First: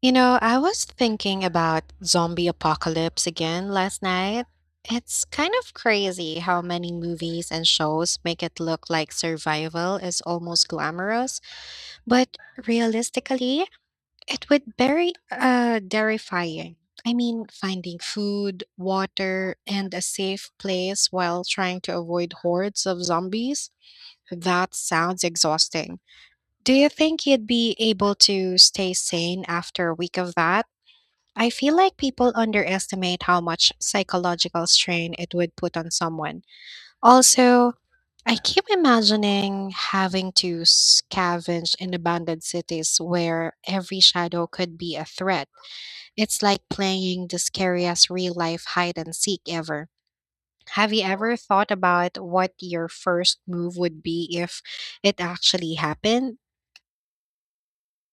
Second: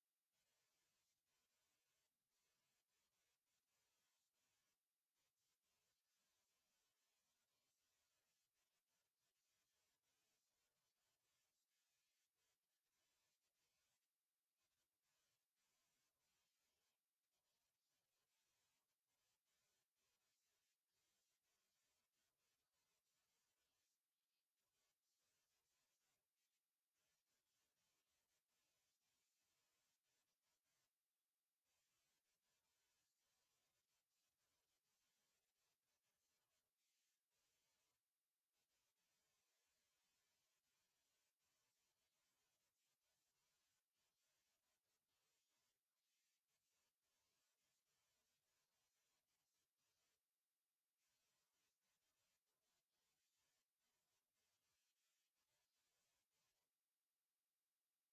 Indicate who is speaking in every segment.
Speaker 1: You know, I was thinking about zombie apocalypse again last night. It's kind of crazy how many movies and shows make it look like survival is almost glamorous, but realistically, it would very terrifying. I mean, finding food, water, and a safe place while trying to avoid hordes of zombies, that sounds exhausting. Do you think you'd be able to stay sane after a week of that? I feel like people underestimate how much psychological strain it would put on someone. Also, I keep imagining having to scavenge in abandoned cities where every shadow could be a threat. It's like playing the scariest real life hide and seek ever. Have you ever thought about what your first move would be if it actually happened?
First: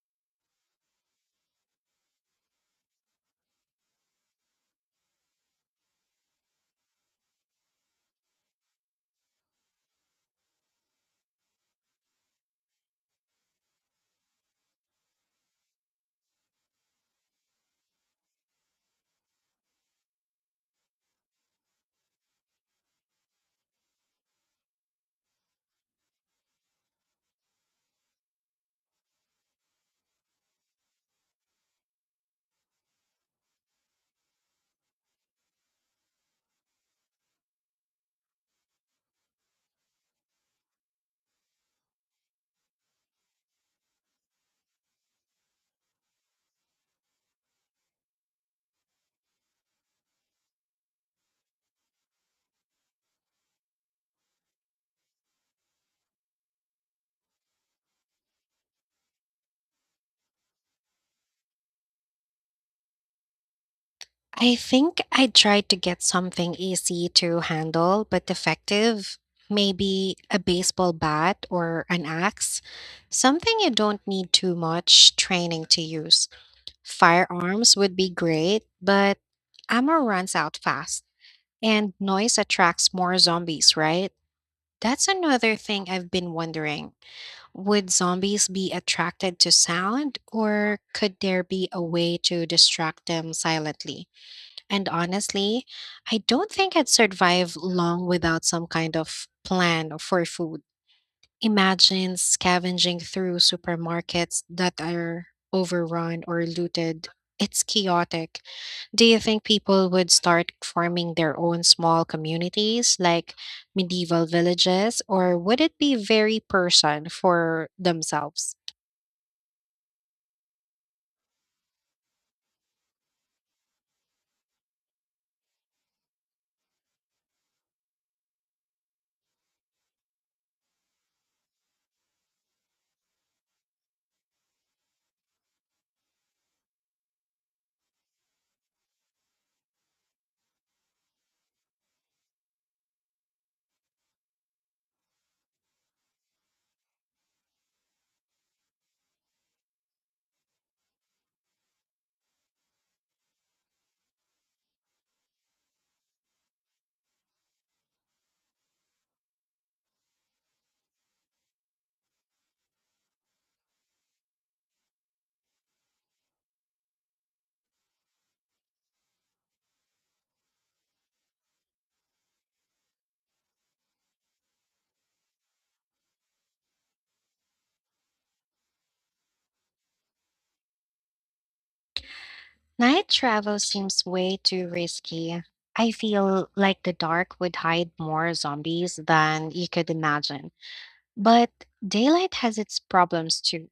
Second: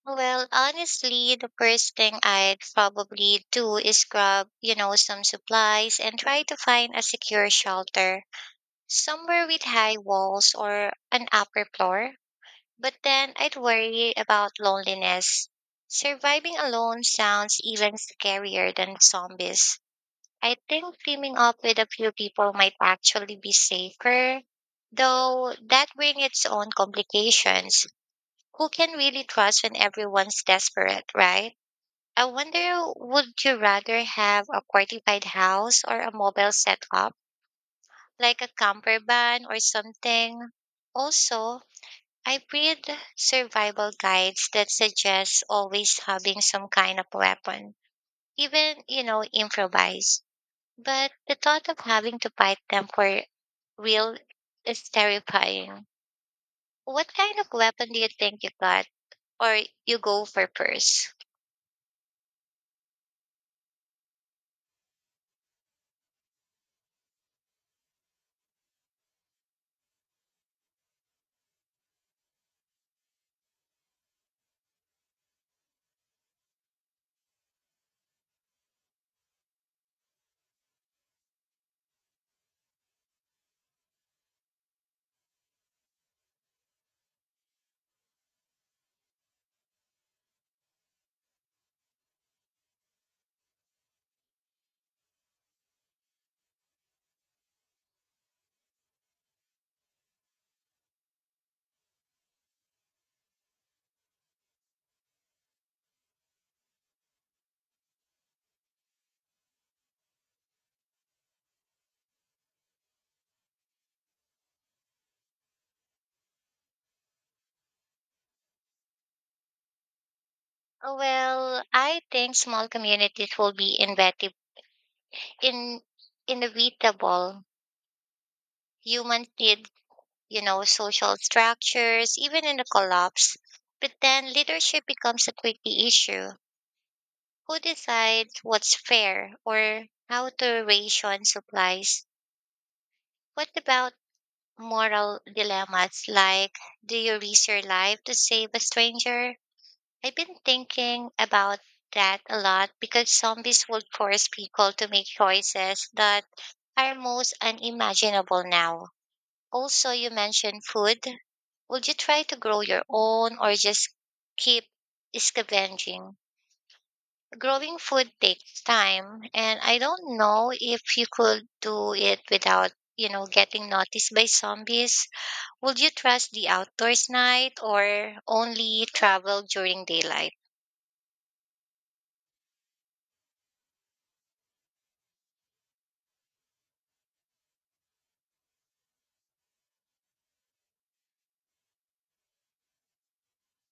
Speaker 2: Well, honestly, the first thing I'd probably do is grab, some supplies and try to find a secure shelter somewhere with high walls or an upper floor. But then I'd worry about loneliness. Surviving alone sounds even scarier than zombies. I think teaming up with a few people might actually be safer, though that brings its own complications. Who can really trust when everyone's desperate, right? I wonder, would you rather have a fortified house or a mobile setup, like a camper van or something? Also, I read survival guides that suggest always having some kind of weapon, even, improvise. But the thought of having to fight them for real is terrifying. What kind of weapon do you think you got or you go for first?
Speaker 1: I think I tried to get something easy to handle but effective. Maybe a baseball bat or an axe. Something you don't need too much training to use. Firearms would be great, but ammo runs out fast. And noise attracts more zombies, right? That's another thing I've been wondering. Would zombies be attracted to sound, or could there be a way to distract them silently? And honestly, I don't think I'd survive long without some kind of plan for food. Imagine scavenging through supermarkets that are overrun or looted. It's chaotic. Do you think people would start forming their own small communities like medieval villages, or would it be very person for themselves?
Speaker 2: Well, I think small communities will be in, inevitable. Humans need, social structures, even in a collapse. But then leadership becomes a tricky issue. Who decides what's fair or how to ration supplies? What about moral dilemmas, like, do you risk your life to save a stranger? I've been thinking about that a lot because zombies would force people to make choices that are most unimaginable now. Also, you mentioned food. Would you try to grow your own or just keep scavenging? Growing food takes time, and I don't know if you could do it without, getting noticed by zombies. Would you trust the outdoors night or only travel during daylight?
Speaker 1: Night travel seems way too risky. I feel like the dark would hide more zombies than you could imagine. But daylight has its problems too.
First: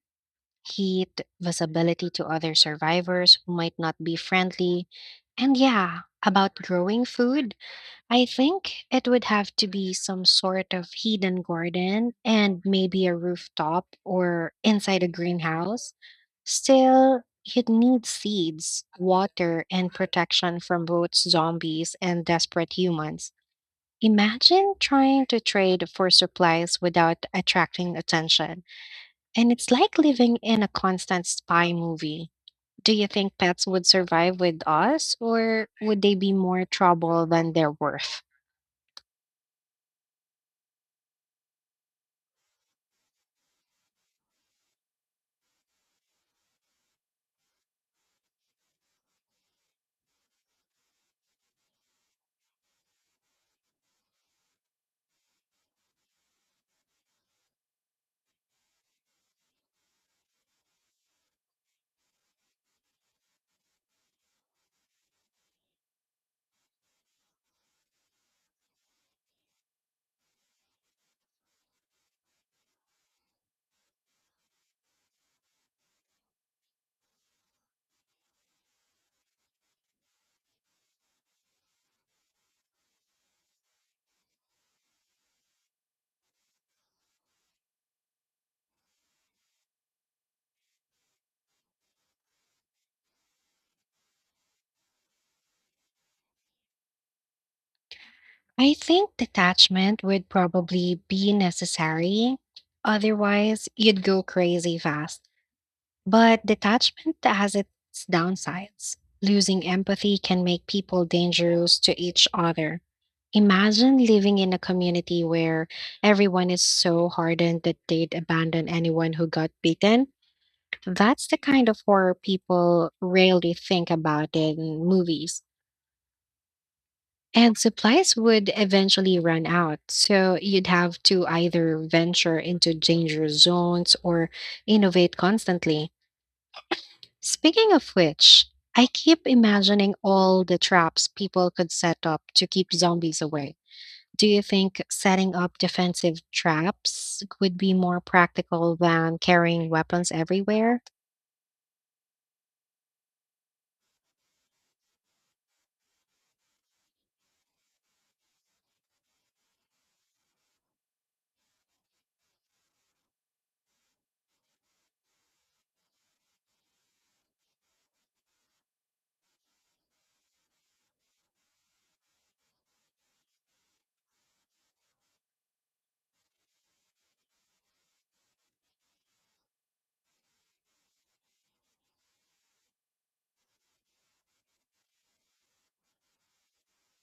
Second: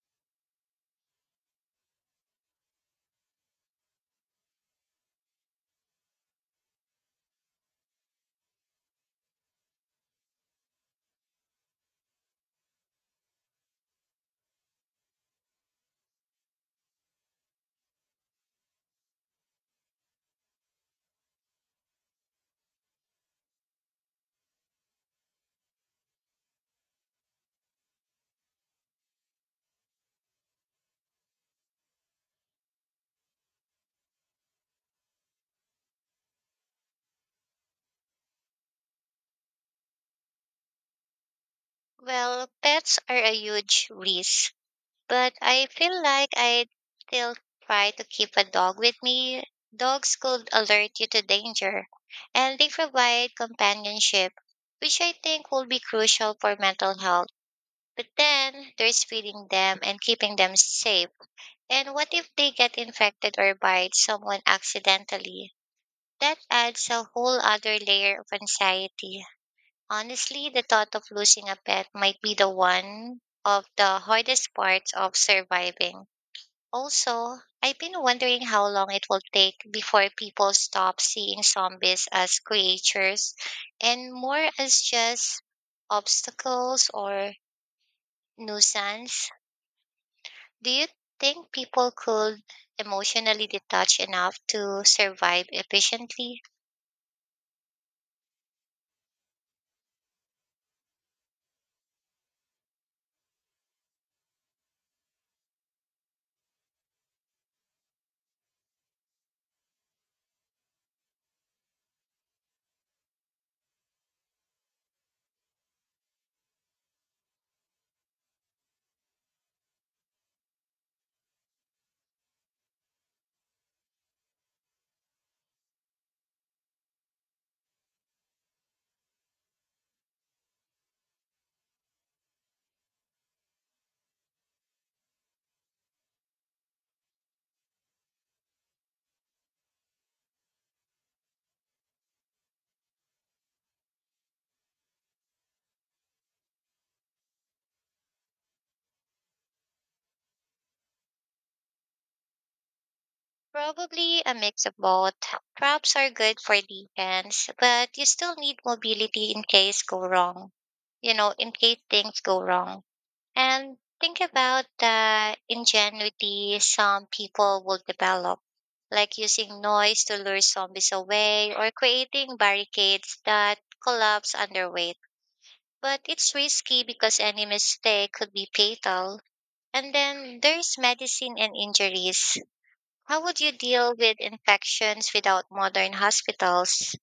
Speaker 1: Heat, visibility to other survivors who might not be friendly, and yeah, about growing food. I think it would have to be some sort of hidden garden and maybe a rooftop or inside a greenhouse. Still, you'd need seeds, water, and protection from both zombies and desperate humans. Imagine trying to trade for supplies without attracting attention. And it's like living in a constant spy movie. Do you think pets would survive with us, or would they be more trouble than they're worth?
Speaker 2: Well, pets are a huge risk, but I feel like I'd still try to keep a dog with me. Dogs could alert you to danger, and they provide companionship, which I think will be crucial for mental health. But then there's feeding them and keeping them safe. And what if they get infected or bite someone accidentally? That adds a whole other layer of anxiety. Honestly, the thought of losing a pet might be the one of the hardest parts of surviving. Also, I've been wondering how long it will take before people stop seeing zombies as creatures and more as just obstacles or nuisance. Do you think people could emotionally detach enough to survive efficiently?
Speaker 1: I think detachment would probably be necessary. Otherwise, you'd go crazy fast. But detachment has its downsides. Losing empathy can make people dangerous to each other. Imagine living in a community where everyone is so hardened that they'd abandon anyone who got beaten. That's the kind of horror people rarely think about in movies. And supplies would eventually run out, so you'd have to either venture into dangerous zones or innovate constantly. Speaking of which, I keep imagining all the traps people could set up to keep zombies away. Do you think setting up defensive traps would be more practical than carrying weapons everywhere?
Speaker 2: Probably a mix of both. Props are good for defense, but you still need mobility in case go wrong. In case things go wrong. And think about the ingenuity some people will develop, like using noise to lure zombies away or creating barricades that collapse under weight. But it's risky because any mistake could be fatal. And then there's medicine and injuries. How would you deal with infections without modern hospitals?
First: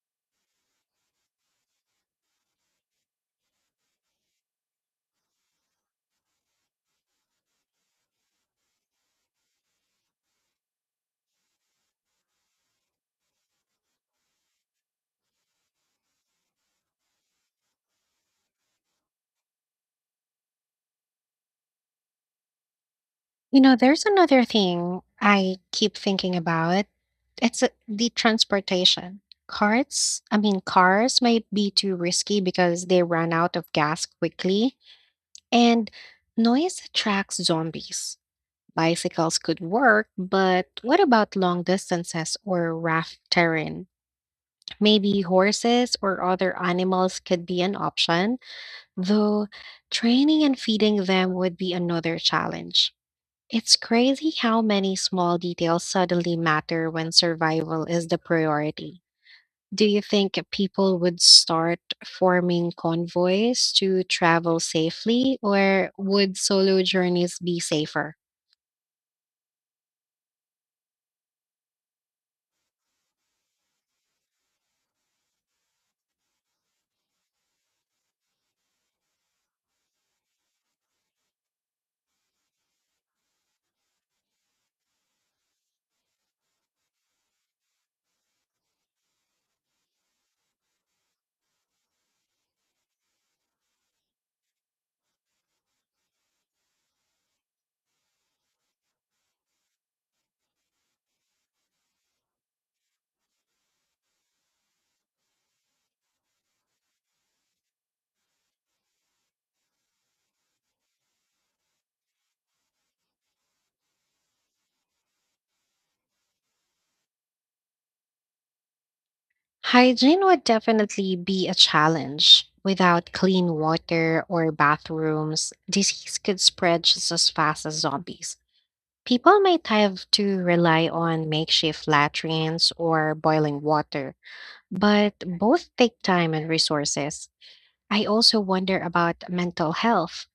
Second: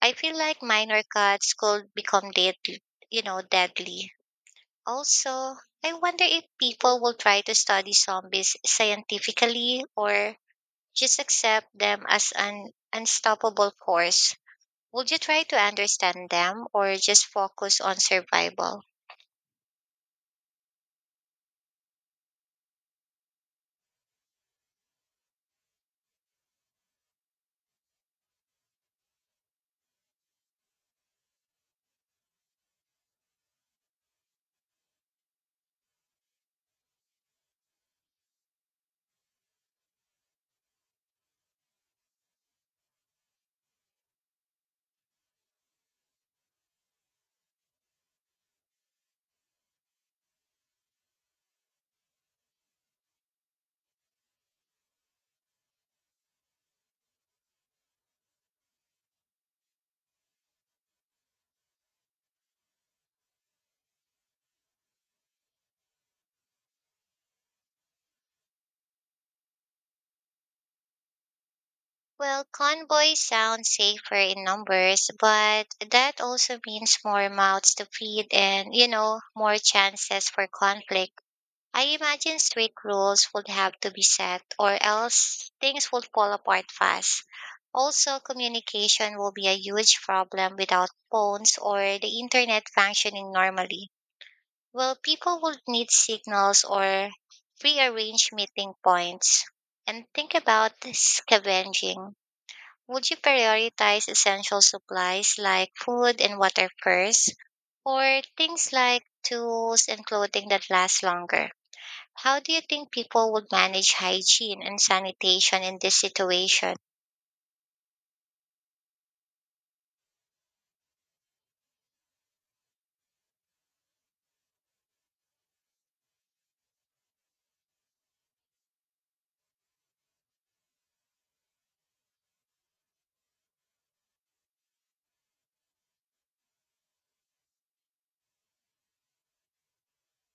Speaker 2: I feel like minor cuts could become deadly. Also, I wonder if people will try to study zombies scientifically or just accept them as an unstoppable force. Would you try to understand them or just focus on survival?
Speaker 1: You know, there's another thing I keep thinking about. The transportation. Cars might be too risky because they run out of gas quickly, and noise attracts zombies. Bicycles could work, but what about long distances or rough terrain? Maybe horses or other animals could be an option, though training and feeding them would be another challenge. It's crazy how many small details suddenly matter when survival is the priority. Do you think people would start forming convoys to travel safely, or would solo journeys be safer?
Speaker 2: Well, convoys sound safer in numbers, but that also means more mouths to feed and, more chances for conflict. I imagine strict rules would have to be set, or else things would fall apart fast. Also, communication will be a huge problem without phones or the internet functioning normally. Well, people would need signals or prearranged meeting points. And think about scavenging. Would you prioritize essential supplies like food and water first, or things like tools and clothing that last longer? How do you think people would manage hygiene and sanitation in this situation?
Speaker 1: Hygiene would definitely be a challenge. Without clean water or bathrooms, disease could spread just as fast as zombies. People might have to rely on makeshift latrines or boiling water, but both take time and resources. I also wonder about mental health.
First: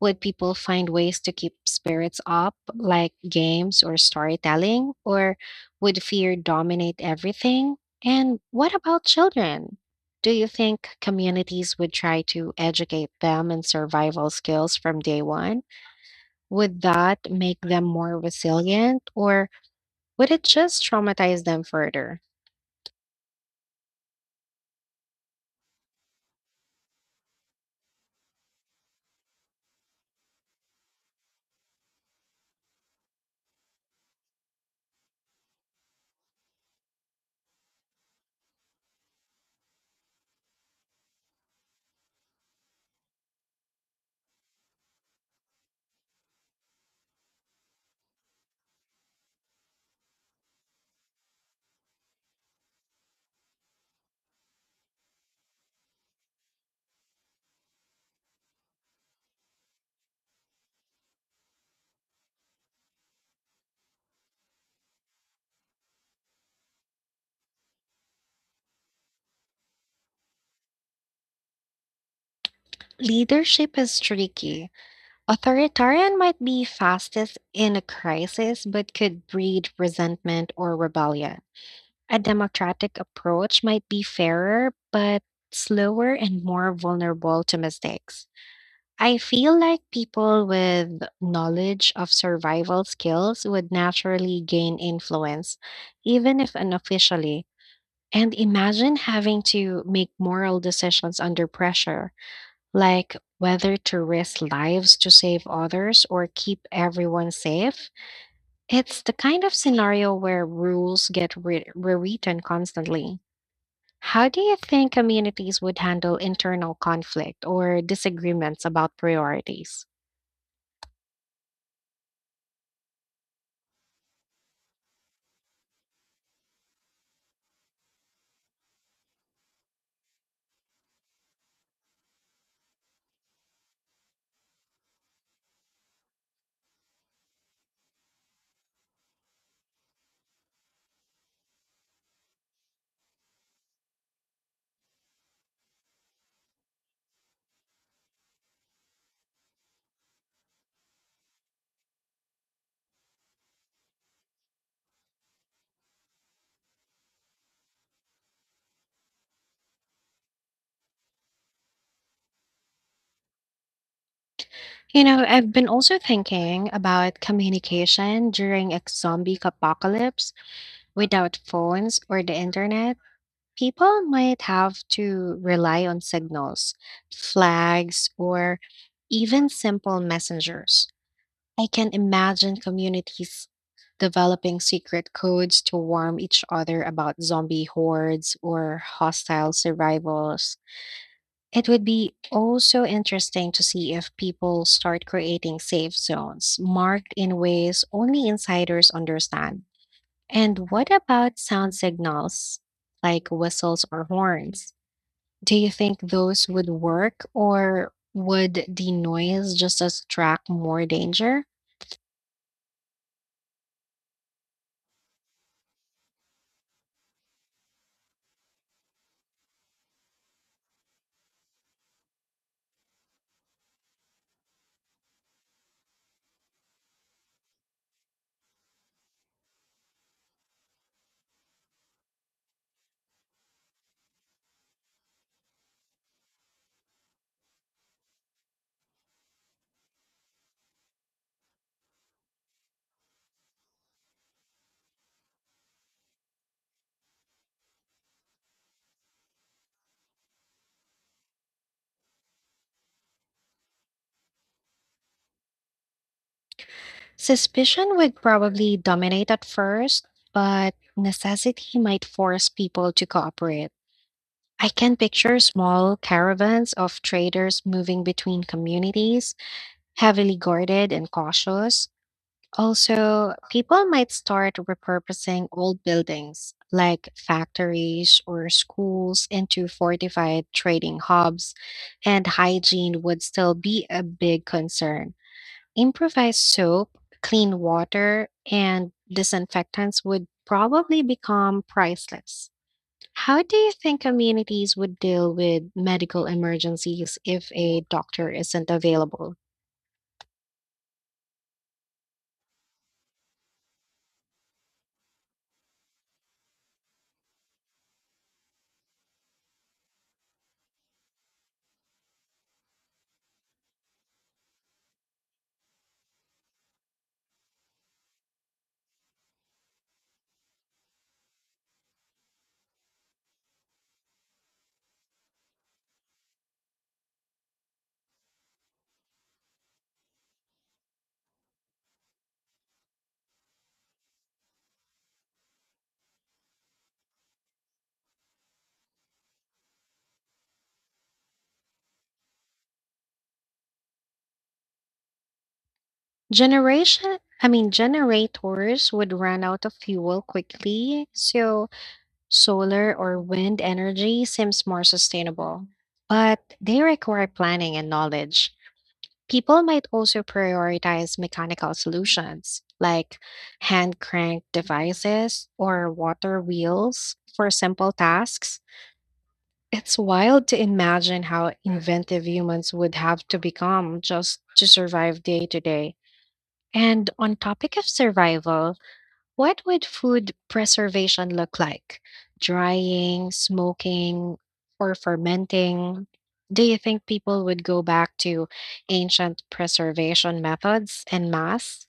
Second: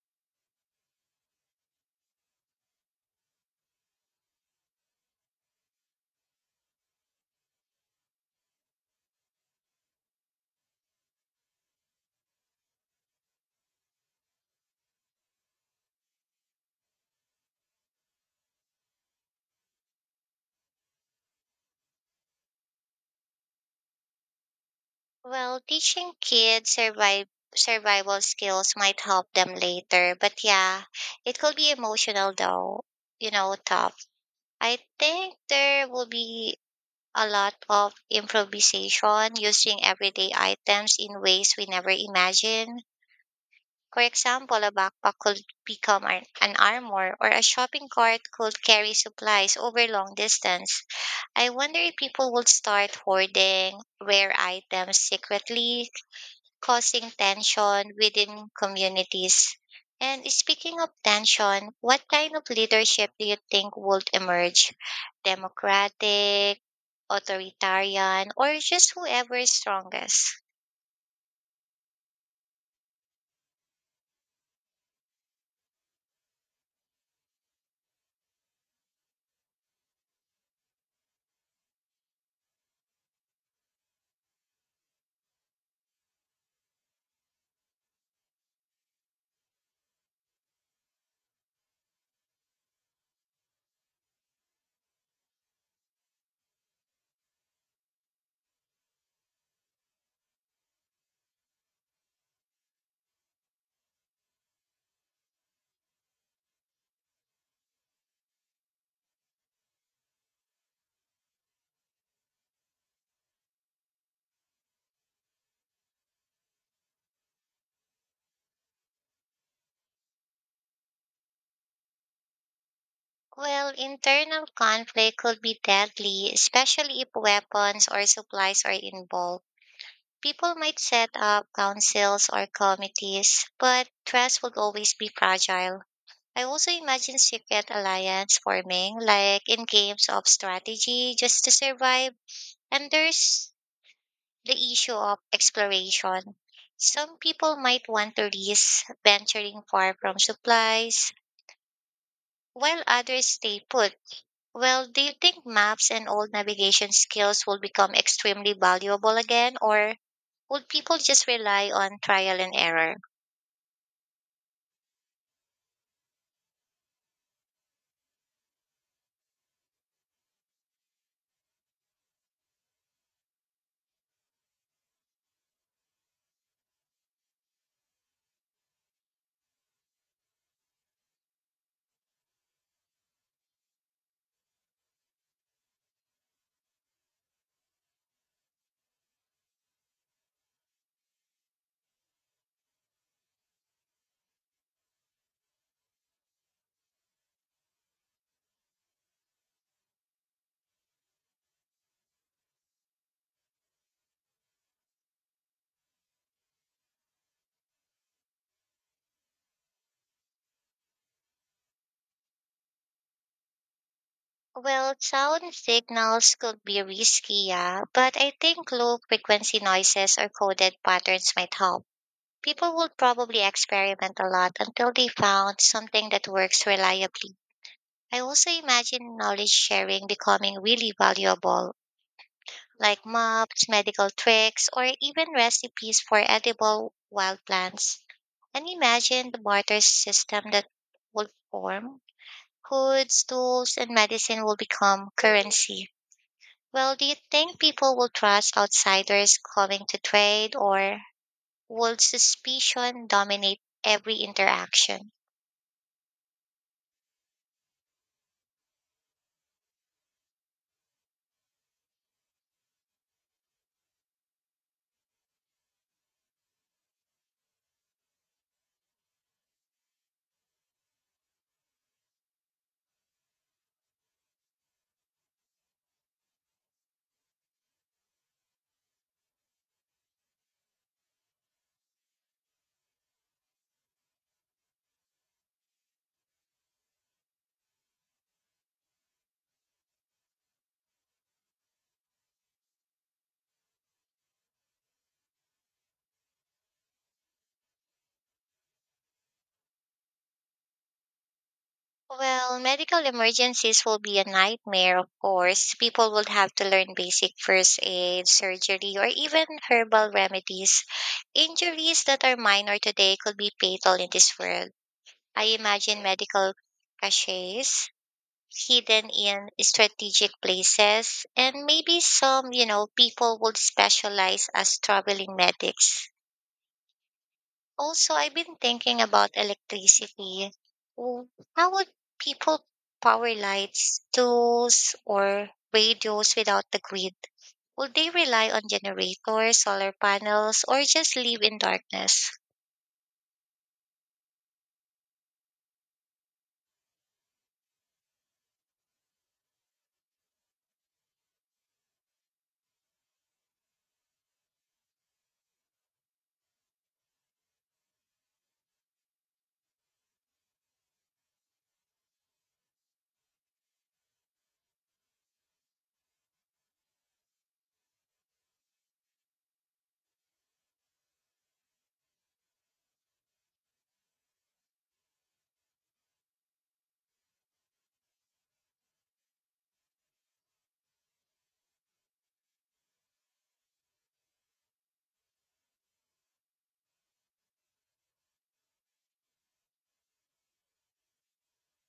Speaker 1: Would people find ways to keep spirits up, like games or storytelling, or would fear dominate everything? And what about children? Do you think communities would try to educate them in survival skills from day one? Would that make them more resilient, or would it just traumatize them further?
Speaker 2: Well, teaching kids survive survival skills might help them later, but yeah, it could be emotional though, tough. I think there will be a lot of improvisation using everyday items in ways we never imagined. For example, a backpack could become an armor, or a shopping cart could carry supplies over long distance. I wonder if people would start hoarding rare items secretly, causing tension within communities. And speaking of tension, what kind of leadership do you think would emerge? Democratic, authoritarian, or just whoever is strongest.
Speaker 1: Leadership is tricky. Authoritarian might be fastest in a crisis, but could breed resentment or rebellion. A democratic approach might be fairer, but slower and more vulnerable to mistakes. I feel like people with knowledge of survival skills would naturally gain influence, even if unofficially. And imagine having to make moral decisions under pressure like whether to risk lives to save others or keep everyone safe. It's the kind of scenario where rules get rewritten constantly. How do you think communities would handle internal conflict or disagreements about priorities?
Speaker 2: Well, internal conflict could be deadly, especially if weapons or supplies are involved. People might set up councils or committees, but trust would always be fragile. I also imagine secret alliance forming, like in games of strategy, just to survive. And there's the issue of exploration. Some people might want to risk venturing far from supplies, while others stay put. Well, do you think maps and old navigation skills will become extremely valuable again, or would people just rely on trial and error?
Speaker 1: You know, I've been also thinking about communication during a zombie apocalypse without phones or the internet. People might have to rely on signals, flags, or even simple messengers. I can imagine communities developing secret codes to warn each other about zombie hordes or hostile survivals. It would be also interesting to see if people start creating safe zones marked in ways only insiders understand. And what about sound signals like whistles or horns? Do you think those would work, or would the noise just attract more danger?
Speaker 2: Well, sound signals could be risky, yeah, but I think low frequency noises or coded patterns might help. People will probably experiment a lot until they found something that works reliably. I also imagine knowledge sharing becoming really valuable, like maps, medical tricks, or even recipes for edible wild plants. And imagine the barter system that would form. Foods, tools, and medicine will become currency. Well, do you think people will trust outsiders coming to trade, or will suspicion dominate every interaction?
Speaker 1: Suspicion would probably dominate at first, but necessity might force people to cooperate. I can picture small caravans of traders moving between communities, heavily guarded and cautious. Also, people might start repurposing old buildings like factories or schools into fortified trading hubs, and hygiene would still be a big concern. Improvised soap, clean water, and disinfectants would probably become priceless. How do you think communities would deal with medical emergencies if a doctor isn't available?
Speaker 2: Well, medical emergencies will be a nightmare, of course. People will have to learn basic first aid, surgery, or even herbal remedies. Injuries that are minor today could be fatal in this world. I imagine medical caches hidden in strategic places, and maybe some, people would specialize as traveling medics. Also, I've been thinking about electricity. W- How would people power lights, tools, or radios without the grid? Would they rely on generators, solar panels, or just live in darkness?
Speaker 1: Generators would run out of fuel quickly, so solar or wind energy seems more sustainable. But they require planning and knowledge. People might also prioritize mechanical solutions like hand crank devices or water wheels for simple tasks. It's wild to imagine how inventive humans would have to become just to survive day to day. And on topic of survival, what would food preservation look like? Drying, smoking, or fermenting? Do you think people would go back to ancient preservation methods en masse?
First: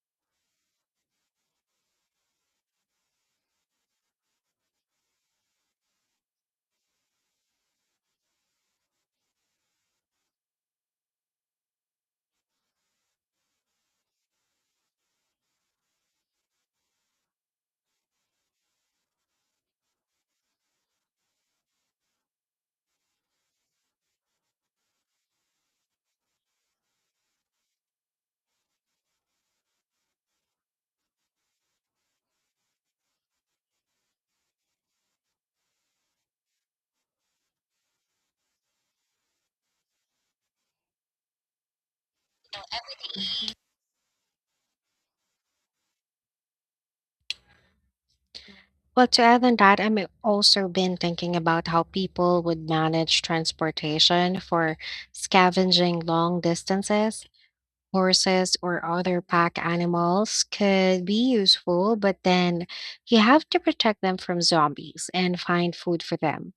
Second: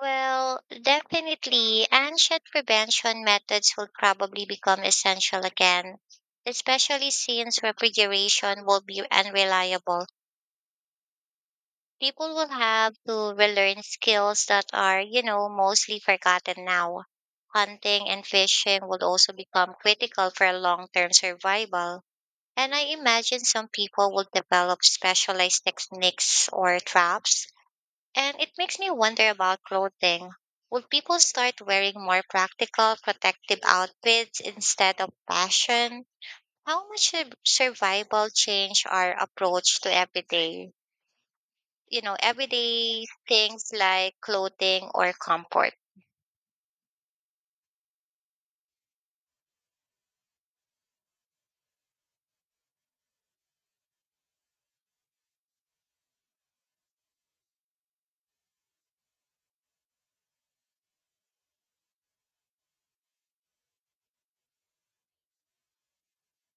Speaker 2: Well, definitely, ancient prevention methods will probably become essential again, especially since refrigeration will be unreliable. People will have to relearn skills that are, mostly forgotten now. Hunting and fishing would also become critical for long term survival. And I imagine some people will develop specialized techniques or traps. And it makes me wonder about clothing. Would people start wearing more practical, protective outfits instead of fashion? How much should survival change our approach to everyday things like clothing or comfort?
Speaker 1: Well, to add on that, I've also been thinking about how people would manage transportation for scavenging long distances. Horses or other pack animals could be useful, but then you have to protect them from zombies and find food for them.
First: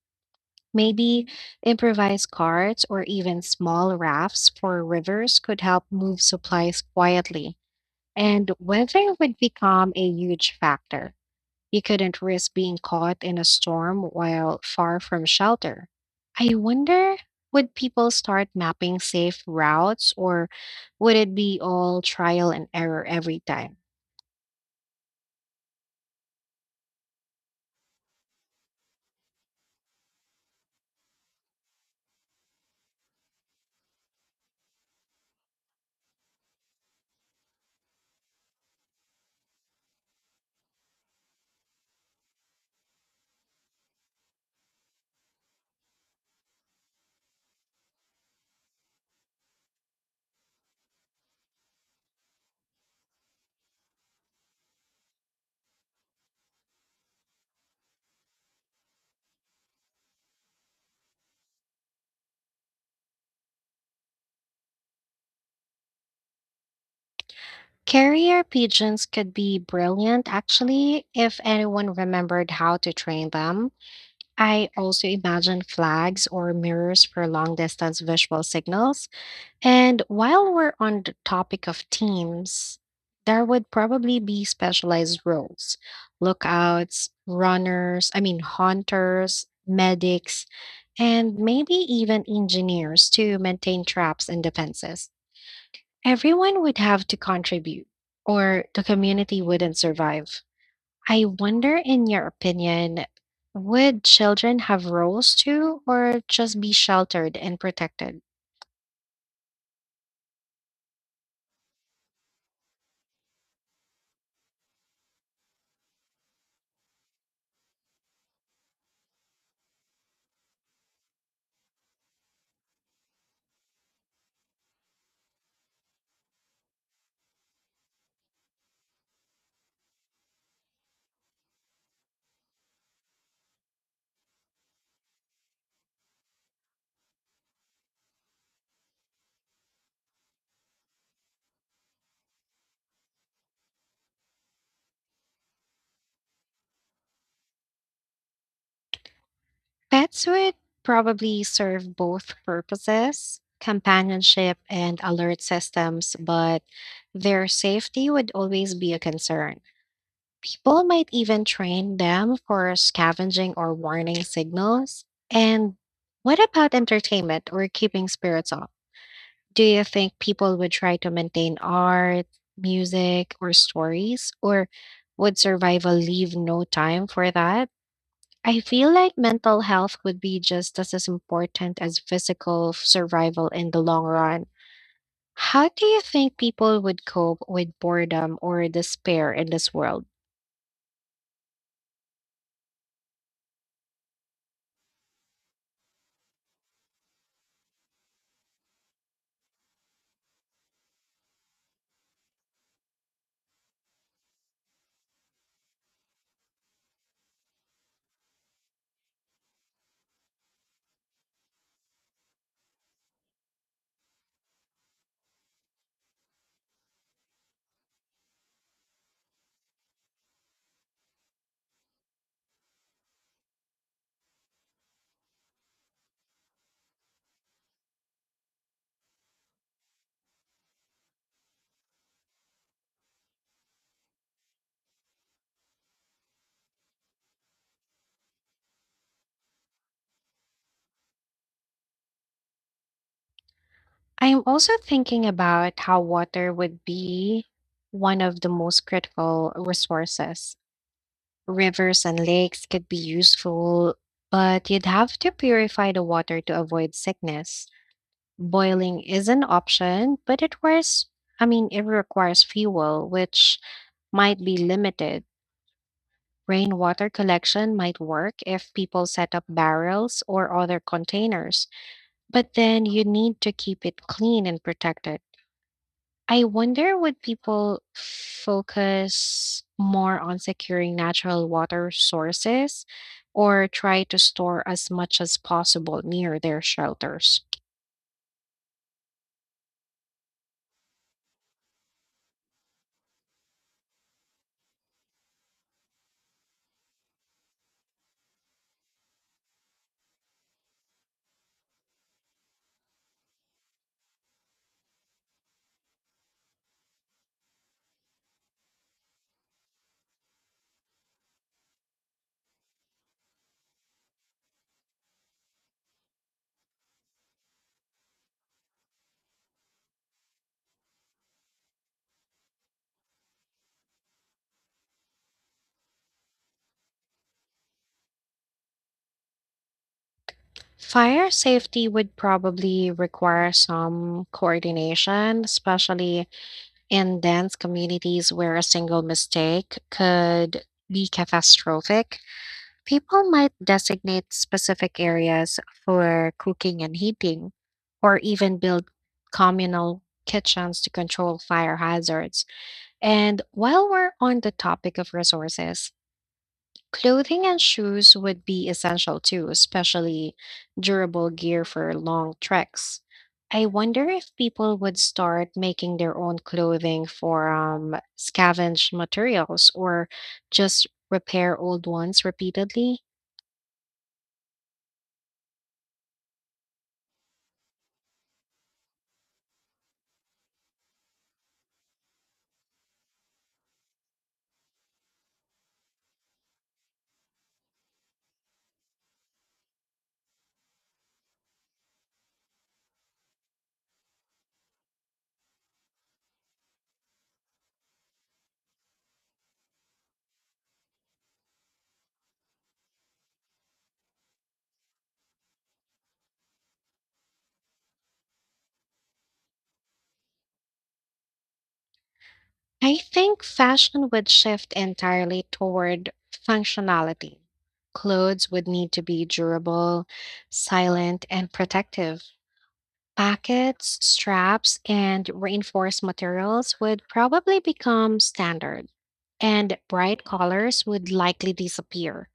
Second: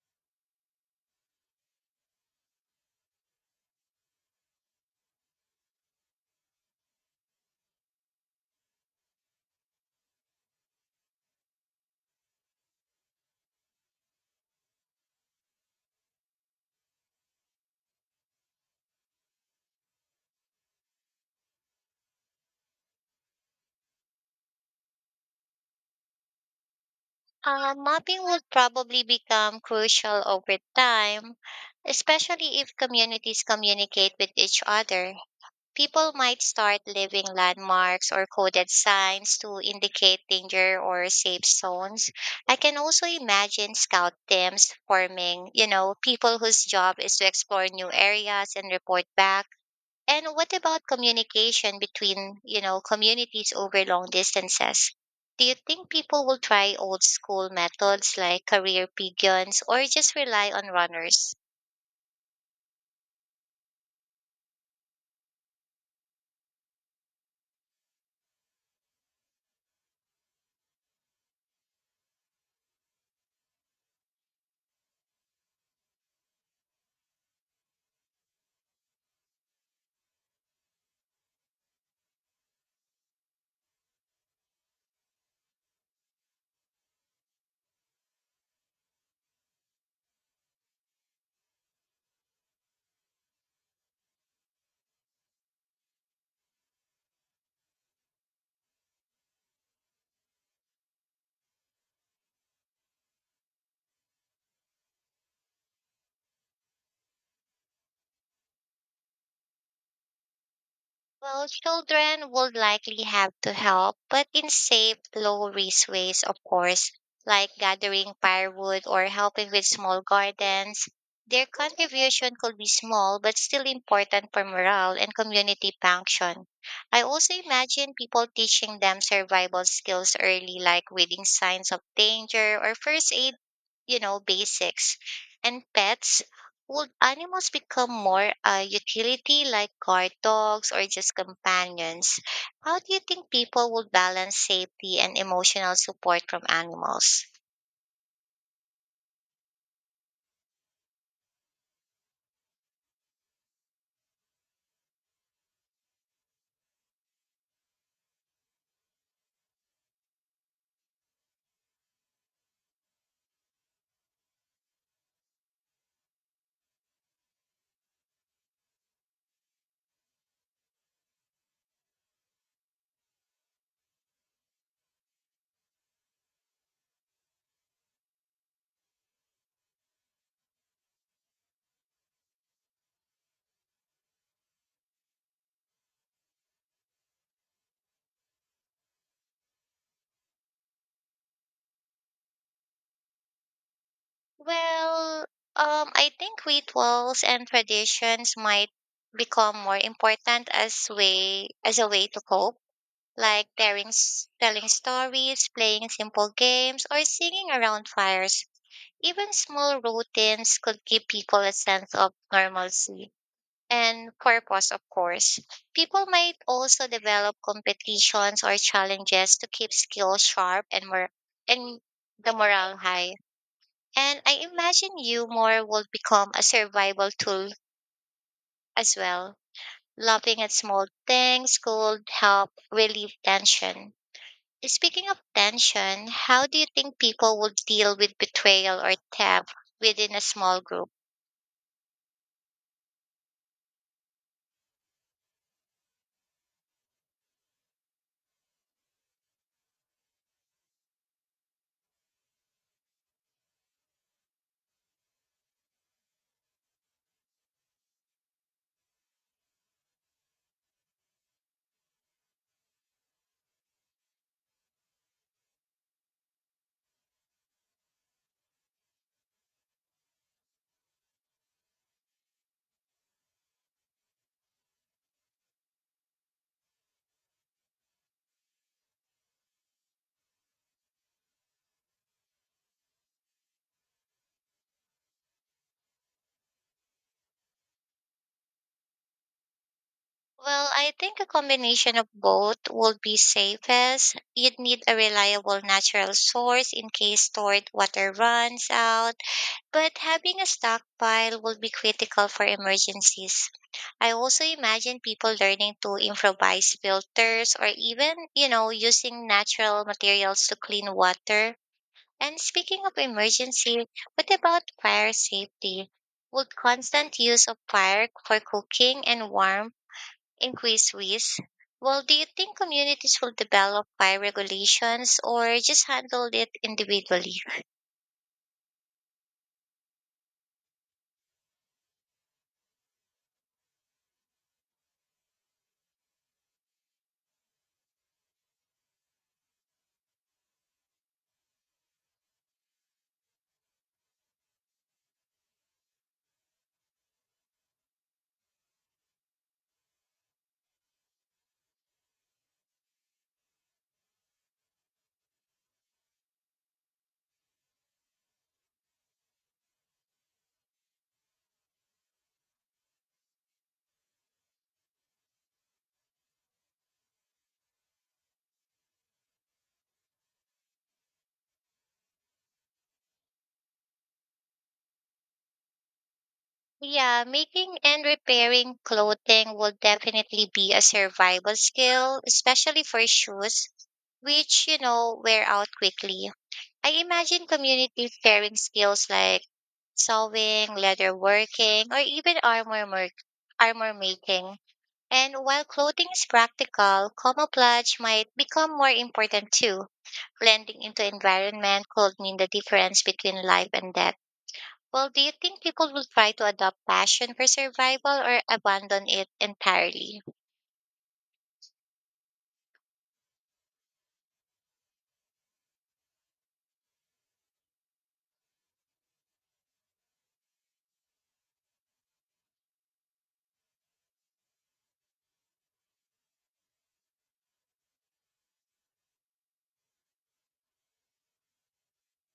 Speaker 1: Maybe improvised carts or even small rafts for rivers could help move supplies quietly. And weather would become a huge factor. He couldn't risk being caught in a storm while far from shelter. I wonder, would people start mapping safe routes, or would it be all trial and error every time?
Speaker 2: Mopping will probably become crucial over time, especially if communities communicate with each other. People might start leaving landmarks or coded signs to indicate danger or safe zones. I can also imagine scout teams forming, people whose job is to explore new areas and report back. And what about communication between, communities over long distances? Do you think people will try old school methods like career pigeons or just rely on runners?
Speaker 1: Carrier pigeons could be brilliant, actually, if anyone remembered how to train them. I also imagine flags or mirrors for long distance visual signals. And while we're on the topic of teams, there would probably be specialized roles: lookouts, runners, hunters, medics, and maybe even engineers to maintain traps and defenses. Everyone would have to contribute, or the community wouldn't survive. I wonder, in your opinion, would children have roles too, or just be sheltered and protected?
Speaker 2: Well, children would likely have to help, but in safe, low risk ways, of course, like gathering firewood or helping with small gardens. Their contribution could be small, but still important for morale and community function. I also imagine people teaching them survival skills early, like reading signs of danger or first aid basics. And pets, would animals become more utility like guard dogs or just companions? How do you think people would balance safety and emotional support from animals?
Speaker 1: Pets would probably serve both purposes, companionship and alert systems, but their safety would always be a concern. People might even train them for scavenging or warning signals. And what about entertainment or keeping spirits up? Do you think people would try to maintain art, music, or stories, or would survival leave no time for that? I feel like mental health would be just as important as survival in the long run. How do you think people would cope with boredom or despair in this world?
Speaker 2: Well, I think rituals and traditions might become more important as way as a way to cope, like telling stories, playing simple games, or singing around fires. Even small routines could give people a sense of normalcy and purpose, of course. People might also develop competitions or challenges to keep skills sharp and the morale high. And I imagine humor more will become a survival tool as well. Laughing at small things could help relieve tension. Speaking of tension, how do you think people would deal with betrayal or theft within a small group?
Speaker 1: I am also thinking about how water would be one of the most critical resources. Rivers and lakes could be useful, but you'd have to purify the water to avoid sickness. Boiling is an option, but it requires fuel, which might be limited. Rainwater collection might work if people set up barrels or other containers, but then you need to keep it clean and protected. I wonder, would people focus more on securing natural water sources or try to store as much as possible near their shelters?
Speaker 2: Well, I think a combination of both would be safest. You'd need a reliable natural source in case stored water runs out, but having a stockpile will be critical for emergencies. I also imagine people learning to improvise filters or even, using natural materials to clean water. And speaking of emergency, what about fire safety? Would constant use of fire for cooking and warmth in Quiz whiz, well, do you think communities will develop by regulations or just handle it individually?
Speaker 1: Fire safety would probably require some coordination, especially in dense communities where a single mistake could be catastrophic. People might designate specific areas for cooking and heating, or even build communal kitchens to control fire hazards. And while we're on the topic of resources, clothing and shoes would be essential too, especially durable gear for long treks. I wonder if people would start making their own clothing from scavenged materials or just repair old ones repeatedly.
Speaker 2: Yeah, making and repairing clothing will definitely be a survival skill, especially for shoes, which, wear out quickly. I imagine community pairing skills like sewing, leather working, or even armor making. And while clothing is practical, camouflage might become more important too. Blending into environment could mean the difference between life and death. Well, do you think people will try to adopt passion for survival or abandon it entirely?
Speaker 1: I think fashion would shift entirely toward functionality. Clothes would need to be durable, silent, and protective. Pockets, straps, and reinforced materials would probably become standard, and bright colors would likely disappear.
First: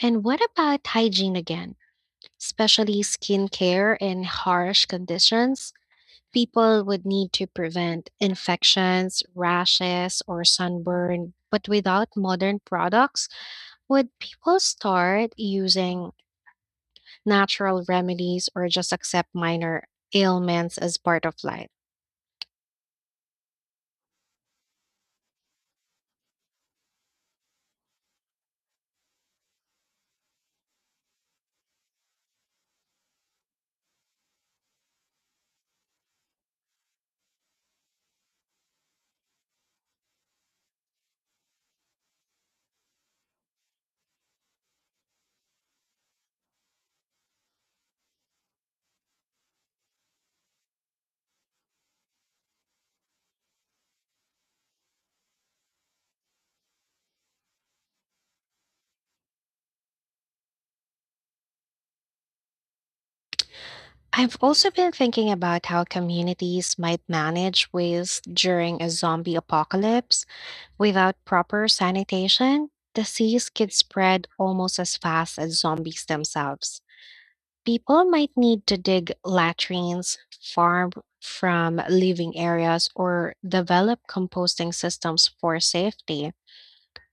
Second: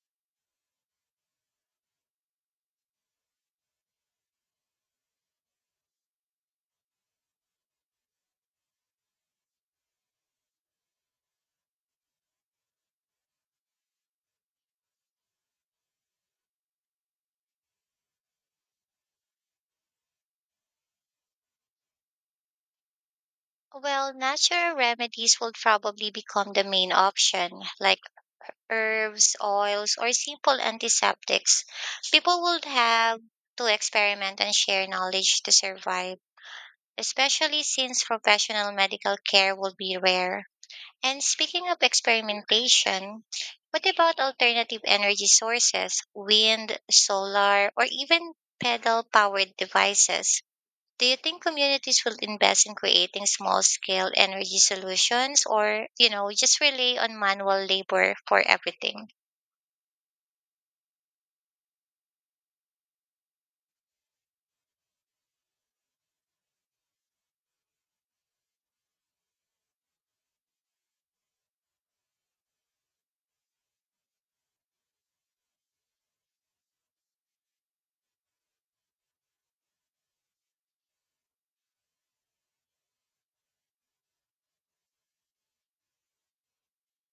Speaker 1: And what about hygiene again? Especially skincare in harsh conditions, people would need to prevent infections, rashes, or sunburn. But without modern products, would people start using natural remedies or just accept minor ailments as part of life?
Speaker 2: Well, natural remedies will probably become the main option, like herbs, oils, or simple antiseptics. People will have to experiment and share knowledge to survive, especially since professional medical care will be rare. And speaking of experimentation, what about alternative energy sources, wind, solar, or even pedal powered devices? Do you think communities will invest in creating small scale energy solutions or, just rely on manual labor for everything?
Speaker 1: I've also been thinking about how communities might manage waste during a zombie apocalypse. Without proper sanitation, disease could spread almost as fast as zombies themselves. People might need to dig latrines, farm from living areas, or develop composting systems for safety.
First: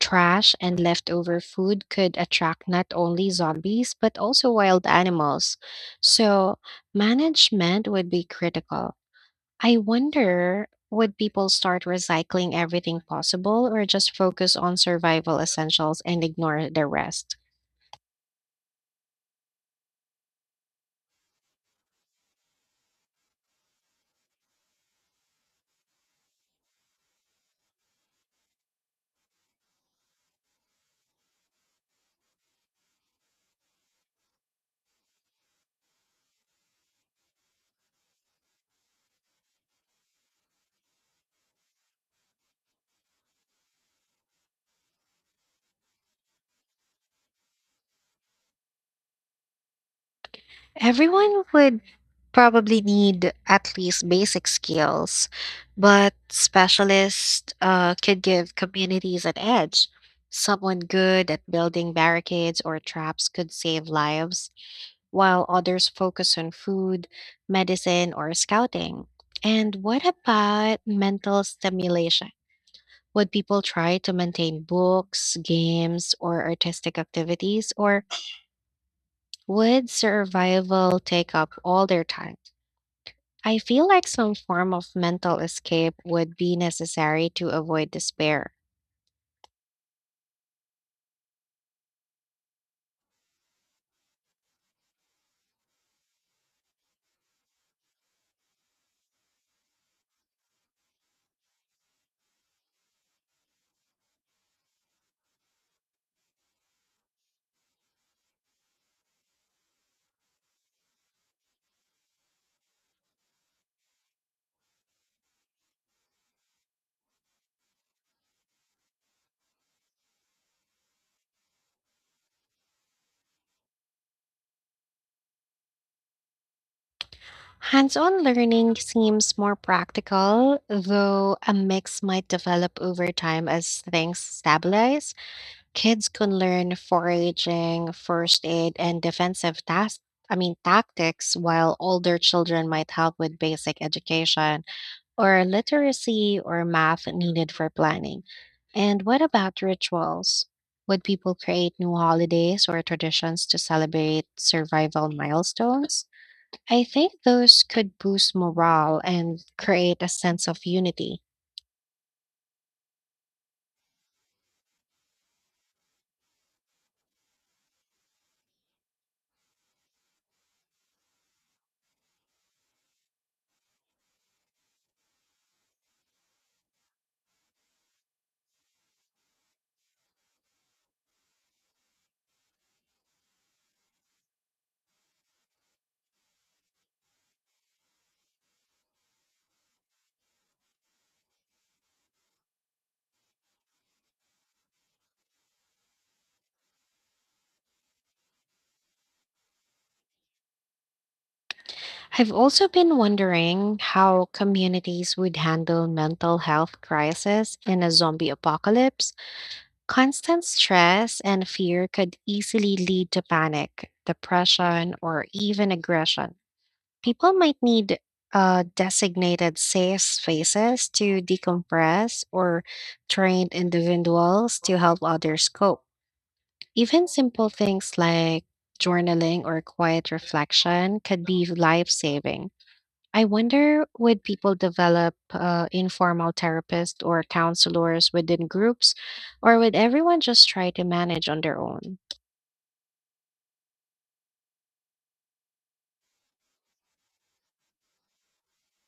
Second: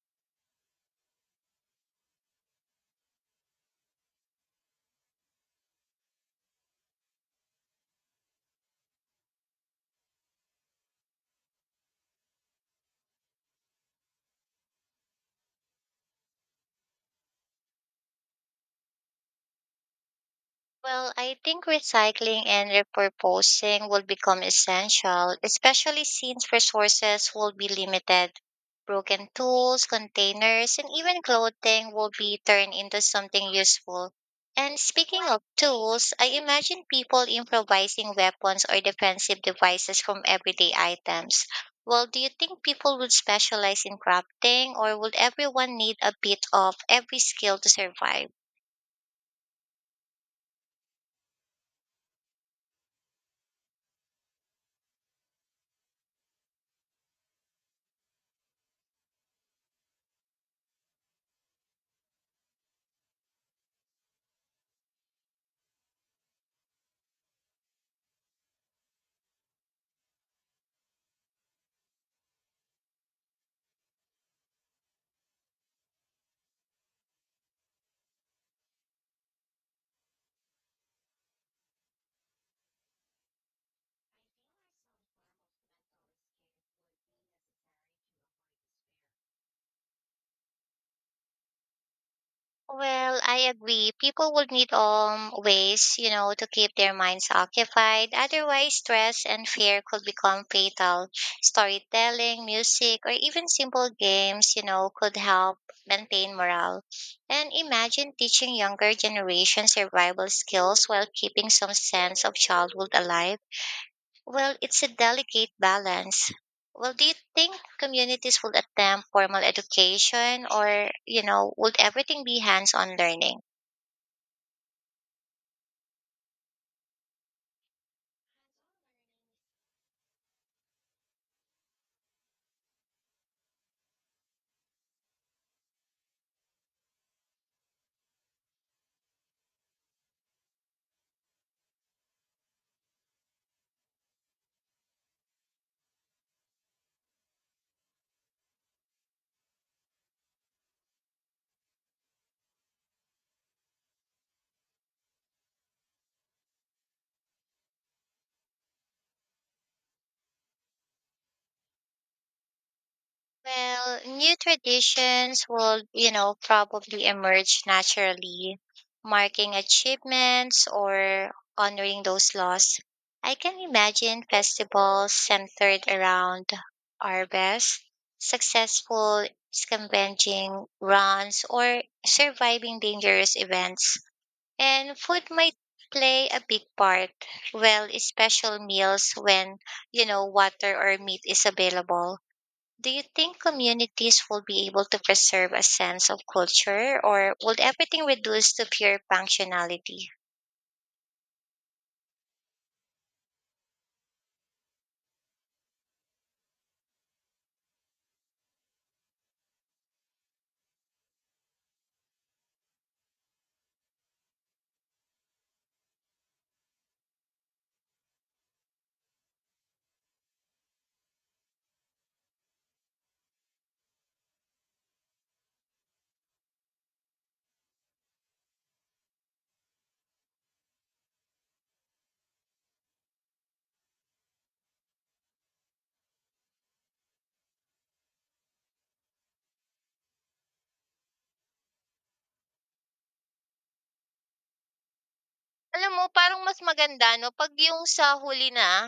Speaker 1: Trash and leftover food could attract not only zombies but also wild animals. So, management would be critical. I wonder, would people start recycling everything possible or just focus on survival essentials and ignore the rest?
Speaker 2: Well, I think recycling and repurposing will become essential, especially since resources will be limited. Broken tools, containers, and even clothing will be turned into something useful. And speaking of tools, I imagine people improvising weapons or defensive devices from everyday items. Well, do you think people would specialize in crafting, or would everyone need a bit of every skill to survive?
Speaker 1: Everyone would probably need at least basic skills, but specialists could give communities an edge. Someone good at building barricades or traps could save lives, while others focus on food, medicine, or scouting. And what about mental stimulation? Would people try to maintain books, games, or artistic activities, or would survival take up all their time? I feel like some form of mental escape would be necessary to avoid despair.
Speaker 2: Well, I agree. People would need ways, to keep their minds occupied. Otherwise, stress and fear could become fatal. Storytelling, music, or even simple games, could help maintain morale. And imagine teaching younger generations survival skills while keeping some sense of childhood alive. Well, it's a delicate balance. Well, do you think communities will attempt formal education, or, would everything be hands-on learning?
Speaker 1: Hands on learning seems more practical, though a mix might develop over time as things stabilize. Kids can learn foraging, first aid, and defensive tasks. I mean, tactics, while older children might help with basic education, or literacy or math needed for planning. And what about rituals? Would people create new holidays or traditions to celebrate survival milestones? I think those could boost morale and create a sense of unity.
Speaker 2: Well, new traditions will, probably emerge naturally, marking achievements or honoring those lost. I can imagine festivals centered around harvest, successful scavenging runs, or surviving dangerous events. And food might play a big part. Well, special meals when, water or meat is available. Do you think communities will be able to preserve a sense of culture, or will everything reduce to pure functionality?
Speaker 1: I've also been wondering how communities would handle mental health crisis in a zombie apocalypse. Constant stress and fear could easily lead to panic, depression, or even aggression. People might need designated safe spaces to decompress or trained individuals to help others cope. Even simple things like journaling or quiet reflection could be life saving. I wonder, would people develop informal therapists or counselors within groups, or would everyone just try to manage on their own?
Speaker 2: Alam mo, parang mas maganda, no? Pag yung sa huli na,